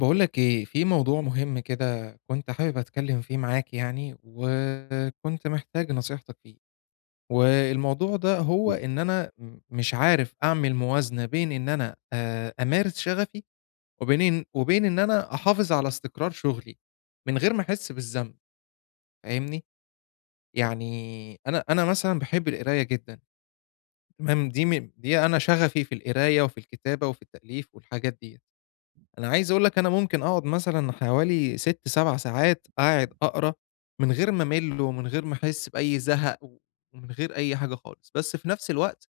باقول لك إيه، في موضوع مهم كده كنت حابب أتكلّم فيه معاك يعني، وكنت محتاج نصيحتك فيه، والموضوع ده هو إمم، إن أنا مش عارف أعمل موازنة بين إن أنا أمارس شغفي وبين إن أنا أحافظ على استقرار شغلي، من غير ما أحس بالذنب. فاهمني؟ يعني أنا مثلًا باحب القراية جدًا. تمام؟ دي أنا شغفي في القراية وفي الكتابة وفي التأليف والحاجات ديّة. أنا عايز أقول لك أنا ممكن أقعد مثلًا حوالي 6، 7 ساعات قاعد أقرا من غير ما أمل، ومن غير ما أحس بأي زهق، ومن غير أي حاجة خالص، بس في نفس الوقت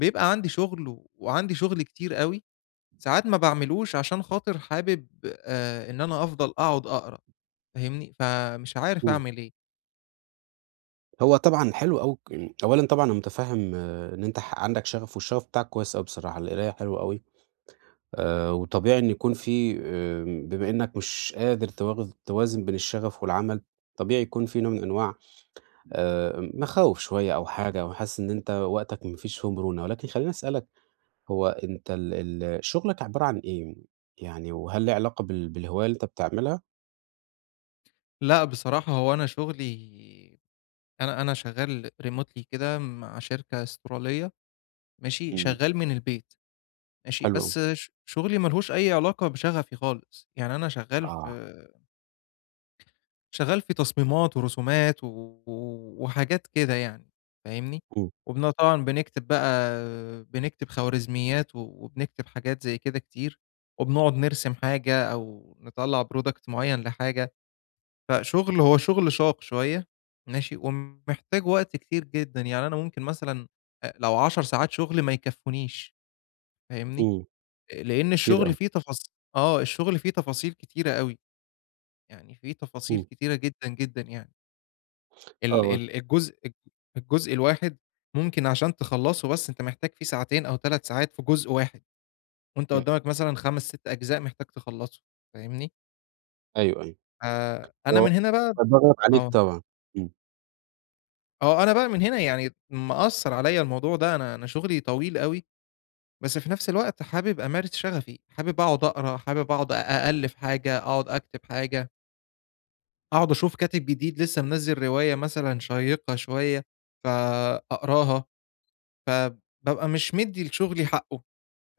بيبقى عندي شغل، وعندي شغل كتير أوي، ساعات ما باعملوش عشان خاطر حابب إن أنا أفضل أقعد أقرا. فاهمني؟ فمش عارف إمم. أعمل إيه. هو طبعًا حلو أوي يعني أولًا طبعًا أنا متفهم إن أنت عندك شغف، والشغف بتاعك كويس أوي بصراحة، القراية حلوة أوي، وطبيعي إن يكون في بما إنك مش قادر توازن بين الشغف والعمل، طبيعي يكون في نوع من أنواع مخاوف شوية أو حاجة، أو حاسس إن أنت وقتك ما فيش فيه مرونة، ولكن خلّيني أسألك هو أنت ال شغلك عبارة عن إيه؟ يعني وهل ليه علاقة بالهواية اللي أنت بتعملها؟ لأ، بصراحة هو أنا شغلي أنا شغال remotely كده مع شركة أسترالية، ماشي، إمم، شغال من البيت. ماشي، حلو أوي، بس شغلي ما لهوش أي علاقة بشغفي خالص، يعني أنا شغّال في آه، تصميمات ورسومات وحاجات كده يعني. فاهمني؟ إمم، طبعًا بنكتب بقى خوارزميات وبنكتب حاجات زي كده كتير، وبنقعد نرسم حاجة أو نطلّع product معيّن لحاجة، فشغل هو شغل شاق شوية، ماشي، ومحتاج وقت كتير جدًا، يعني أنا ممكن مثلًا لو 10 ساعات شغل ما يكفّونيش. فاهمني؟ إمم، لإن كتير الشغل أوي، فيه تفاص آه، الشغل فيه تفاصيل كتيرة أوي، يعني فيه تفاصيل إمم، كتيرة جدًا، جدًا يعني. ال آه، ال الجزء الج الجزء الواحد ممكن عشان تخلّصه بس أنت محتاج فيه ساعتين أو 3 ساعات في جزء واحد، وأنت يع قدّامك مثلًا 5، 6 أجزاء محتاج تخلّصه. فاهمني؟ أيوه، أيوه. آآ أنا هو من هنا بقى فضغط عليك آه، طبعًا. إمم، أنا بقى من هنا يعني مأثّر عليّا الموضوع ده، أنا شغلي طويل أوي، بس في نفس الوقت حابب أمارس شغفي، حابب أقعد أقرا، حابب أقعد أألّف حاجة، أقعد أكتب حاجة. أقعد أشوف كاتب جديد لسه منزّل رواية مثلًا شيّقة شوية، فأقراها، فبابقى مش مدّي لشغلي حقّه.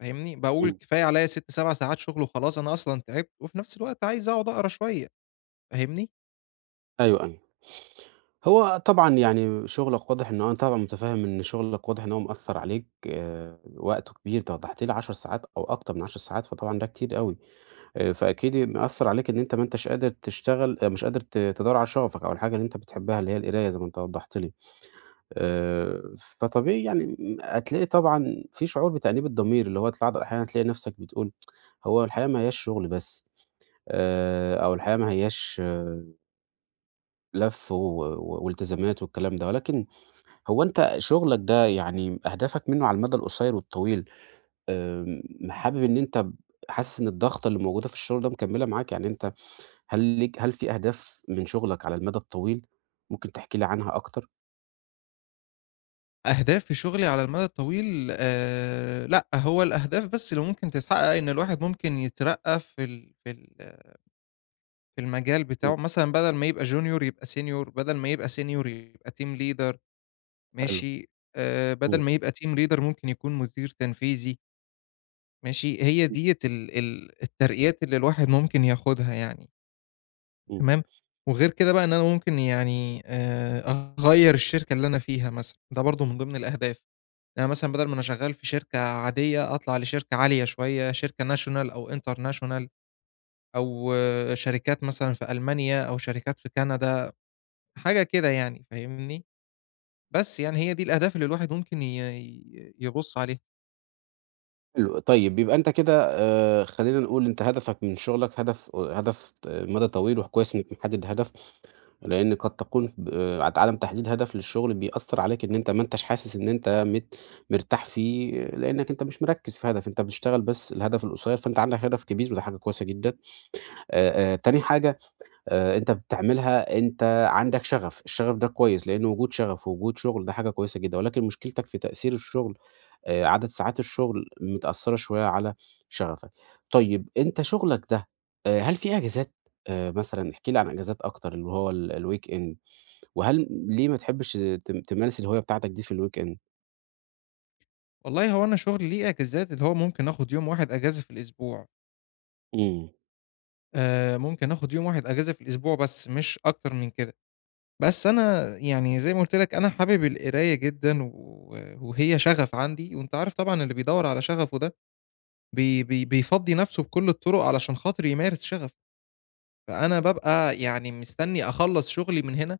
فاهمني؟ باقول إمم. كفاية عليّا 6، 7 ساعات شغل وخلاص أنا أصلًا تعبت، وفي نفس الوقت عايز أقعد أقرا شوية. فاهمني؟ أيوه، أيوه. هو طبعًا يعني شغلك واضح إن هو أنا طبعًا متفهّم إن شغلك واضح إن هو مأثّر عليك وقته كبير، أنت وضّحت لي 10 ساعات أو أكتر من 10 ساعات، فطبعًا ده كتير أوي. فأكيد مأثّر عليك إن أنت ما أنتش قادر تشتغل مش قادر تدوّر على شغفك أو الحاجة اللي أنت بتحبّها اللي هي القراية زي ما أنت وضّحت لي. آآ فطبيعي يعني هتلاقي طبعًا في شعور بتأنيب الضمير، اللي هو أحيانًا تلاقي نَفْسك بتقول هو الحياة ما هياش شغل بس. أو الحياة ما هياش لَف و والتزامات والكلام ده، ولكن هو أنت شغلك ده يعني أهدافك منه على المدى القصير والطويل، آمم، حابب إن أنت حاسس إن الضغطة اللي موجودة في الشغل ده مكمّلة معاك؟ يعني أنت هل ليك هل في أهداف من شغلك على المدى الطويل؟ ممكن تحكي لي عنها أكتر؟ أهداف في شغلي على المدى الطويل لأ، هو الأهداف بس اللي ممكن تتحقق إن الواحد ممكن يترقّى في المجال إمم، بتاعه، مثلًا بدل ما يبقى junior يبقى senior، بدل ما يبقى senior يبقى team leader. حلو، ماشي. بدل إمم، ما يبقى team leader ممكن يكون مدير تنفيذي، ماشي. هي ديّة ال ال الترقيات اللي الواحد ممكن ياخدها يعني، إمم، تمام. وغير كده بقى إن أنا ممكن يعني أغيّر الشركة اللي أنا فيها مثلًا، ده برضه من ضمن الأهداف، إن أنا مثلًا بدل ما أنا شغال في شركة عادية أطلع لشركة عالية شوية، شركة national أو international أو شركات مثلًا في ألمانيا أو شركات في كندا، حاجة كده يعني. فاهمني؟ بس يعني هي دي الأهداف اللي الواحد ممكن ي ي يبُص عليها. حلو، طيب يبقى أنت كده خلّينا نقول أنت هدفك من شغلك هدف مدى طويل وكويس إنك محدد هدف، لإن قد تكون عدم تحديد هدف للشغل بيأثّر عليك إن أنت ما أنتاش حاسس إن أنت مرتاح فيه، لإنّك أنت مش مركّز في هدف، أنت بتشتغل بس الهدف القصيّر، فأنت عندك هدف كبير وده حاجة كويسة جدًا. تاني حاجة أنت بتعملها أنت عندك شغف، الشغف ده كويس، لإن وجود شغف ووجود شغل ده حاجة كويسة جدًا، ولكن مشكلتك في تأثير الشغل، عدد ساعات الشغل متأثّرة شوية على شغفك. طيب أنت شغلك ده هل في إجازات؟ مثلًا احكِ لي عن إجازات أكتر اللي هو الweekend؟ وهل ليه ما تحبش تمارس الهواية بتاعتك دي في الweekend؟ والله هو أنا شغلي ليه أجازات اللي هو ممكن آخُد يوم واحد أجازة في الأسبوع. إمم. ممكن آخُد يوم واحد أجازة في الأسبوع بس مش أكتر من كده. بس أنا يعني زي ما قُلت لك أنا حابب القراية جدًا وهي شغف عندي، وأنت عارف طبعًا اللي بيدوّر على شغفه ده بي بي بيفضّي نَفْسه بكل الطُرق علشان خاطر يمارس شغفه. فأنا بابقى يعني مستنّي أخلّص شغلي من هنا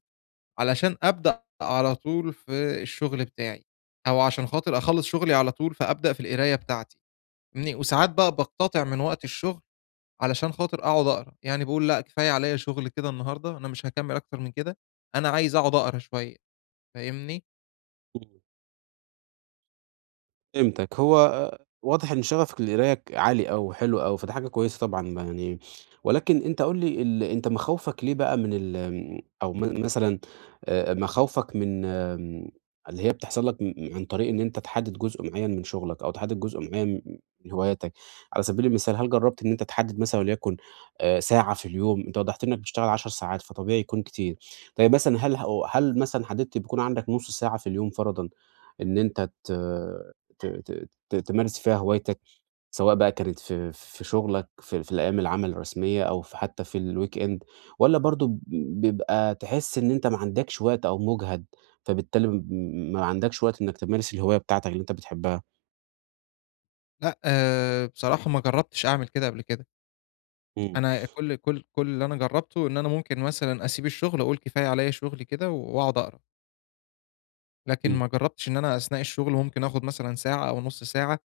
علشان أبدأ على طول في الشغل بتاعي، أو عشان خاطر أخلّص شغلي على طول فأبدأ في القراية بتاعتي. وساعات بقى باقتطع من وقت الشغل علشان خاطر أقعد أقرا، يعني باقول لأ كفاية عليَّ شغل كده النهارده، أنا مش هاكمّل أكتر من كده، أنا عايز أقعد أقرا شوية. فاهمني؟ إمم. فهمتك. هو واضح إن شغفك للقراية عالي أوي وحلو أوي، فدي حاجة كويسة طبعًا بقى يعني. ولكن أنت قُل لي أنت مخاوفك ليه بقى من أو مثلًا مخاوفك من اللي هي بتحصل لك عن طريق إن أنت تحدد جزء معيّن من شغلك أو تحدد جزء معيّن من هواياتك. على سبيل المثال هل جرّبت إن أنت تحدد مثلًا وليكن ساعة في اليوم؟ أنت وضّحت لي إنك بتشتغل 10 ساعات، فطبيعي يكون كتير. طيب مثلًا هل مثلًا حددت بيكون عندك نُص ساعة في اليوم فرضًا إن أنت ت ت ت ت تمارس فيها هوايتك، سواء بقى كانت في في شغلك، في في الأيام العمل الرسمية أو في حتى في الweekend، والّا برضه بيبقى تحس إن أنت ما عندكش وقت أو مُجهَد، فبالتالي ما عندكش وقت إنّك تمارس الهواية بتاعتك اللي أنت بتحبها؟ لأ بصراحة ما جرّبتش أعمل كده قبل كده. إمم، أنا كل اللي أنا جرّبته إن أنا ممكن مثلًا أسيب الشغل أقول كفاية عليَّ شغل كده وأقعد أقرا، لكن إمم. ما جرّبتش إن أنا أثناء الشغل ممكن آخد مثلًا ساعة أو نُص ساعة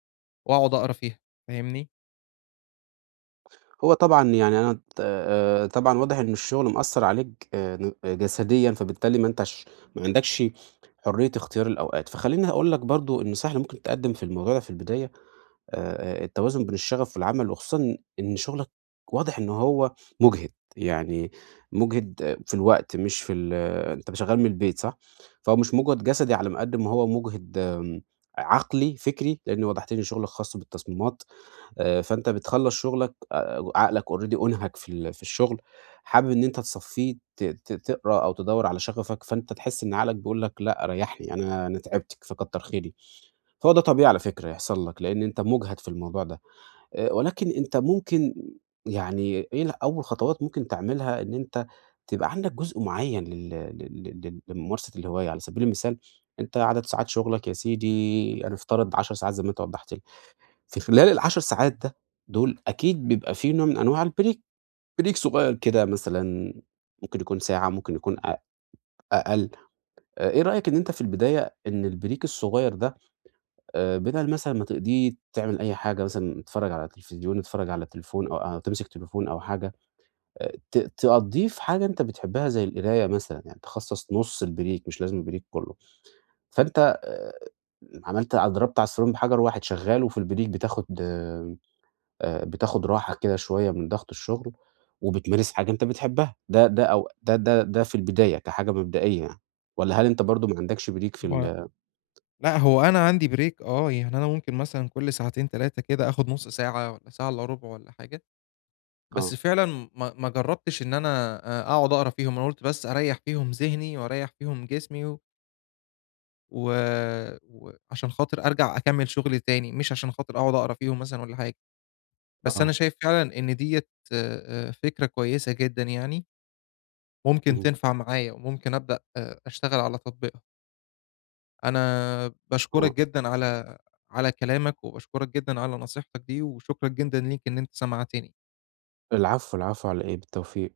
وأقعد أقرا فيها. فاهمني؟ هو طبعًا يعني أنا ت طبعًا واضح إن الشغل مأثّر عليك ن جسديًا، فبالتالي ما أنتش ما عندكش حرية اختيار الأوقات، فخلّيني أقول لك برضه النصيحة اللي ممكن تقدّم في الموضوع ده في البداية، التوازن بين الشغف والعمل، وخصوصًا إن شغلك واضح إن هو مُجهِد، يعني مُجهِد في الوقت مش في أنت شغال من البيت صح؟ فهو مش مُجهد جسدي على ما قد ما هو مُجهِد عقلي، فكري، لإن وضحت لي إن شغلك خاص بالتصميمات، فأنت بتخلّص شغلك، عقلك already أُنهَك في ال في الشغل، حابب إن أنت تصفّيه ت ت تقرا أو تدوّر على شغفك، فأنت تحس إن عقلك بيقول لك لأ ريّحني أنا أنا تعبتِك فكتّر خيرِك. هو ده طبيعي على فكرة يحصل لك، لإن أنت مُجهَد في الموضوع ده، ولكن أنت ممكن يعني إيه أول خطوات ممكن تعملها إن أنت تبقى عندك جزء معيّن لل لل لل لممارسة الهواية، على سبيل المثال أنت عدد ساعات شُغلك يا سيدي هنفترض 10 ساعات زي ما أنت وضّحت لي، في خلال ال10 ساعات ده دول أكيد بيبقى في نوع من أنواع break صغيّر كده مثلًا ممكن يكون ساعة، ممكن يكون أقل، إيه رأيك إن أنت في البداية إن الbreak الصغيّر ده بدل مثلًا ما تقضيه تعمل أي حاجة مثلًا تتفرّج على تلفزيون، تتفرّج على التليفون أو تمسك تليفون أو حاجة، ت تقضيه في حاجة أنت بتحبها زي القراية مثلًا، يعني تخصّص نُص البريك مش لازم البريك كلّه، فأنت عملت ع ضربت عصفورين بحجر واحد، شغّال وفي البريك بتاخد، بتاخد راحة كده شوية من ضغط الشغل، وبتمارس حاجة أنت بتحبها، ده ده أو ده ده ده في البداية كحاجة مبدئية يعني، والّا هل أنت برضه ما عندكش بريك في ال لأ، هو أنا عندي break آه، يعني أنا ممكن مثلًا كل ساعتين 3 كده آخد نُص ساعة والّا ساعة إلا ربع والّا حاجة، بس آه، فعلًا ما جرّبتش إن أنا أقعد أقرا فيهم، أنا قُلت بس أريّح فيهم ذهني وأريّح فيهم جسمي وعشان خاطر أرجع أكمّل شغل تاني، مش عشان خاطر أقعد أقرا فيهم مثلًا والّا حاجة، بس آه، أنا شايف فعلًا إن ديّة فكرة كويسة جدًا يعني، ممكن اهم، تنفع معايا وممكن أبدأ أشتغل على تطبيقها. أنا باشكرك آه. جدًا على كلامك، وباشكرك جدًا على نصيحتك دي، وشكرًا جدًا ليك إن أنت سمعتني. العفو، العفو على إيه؟ بالتوفيق.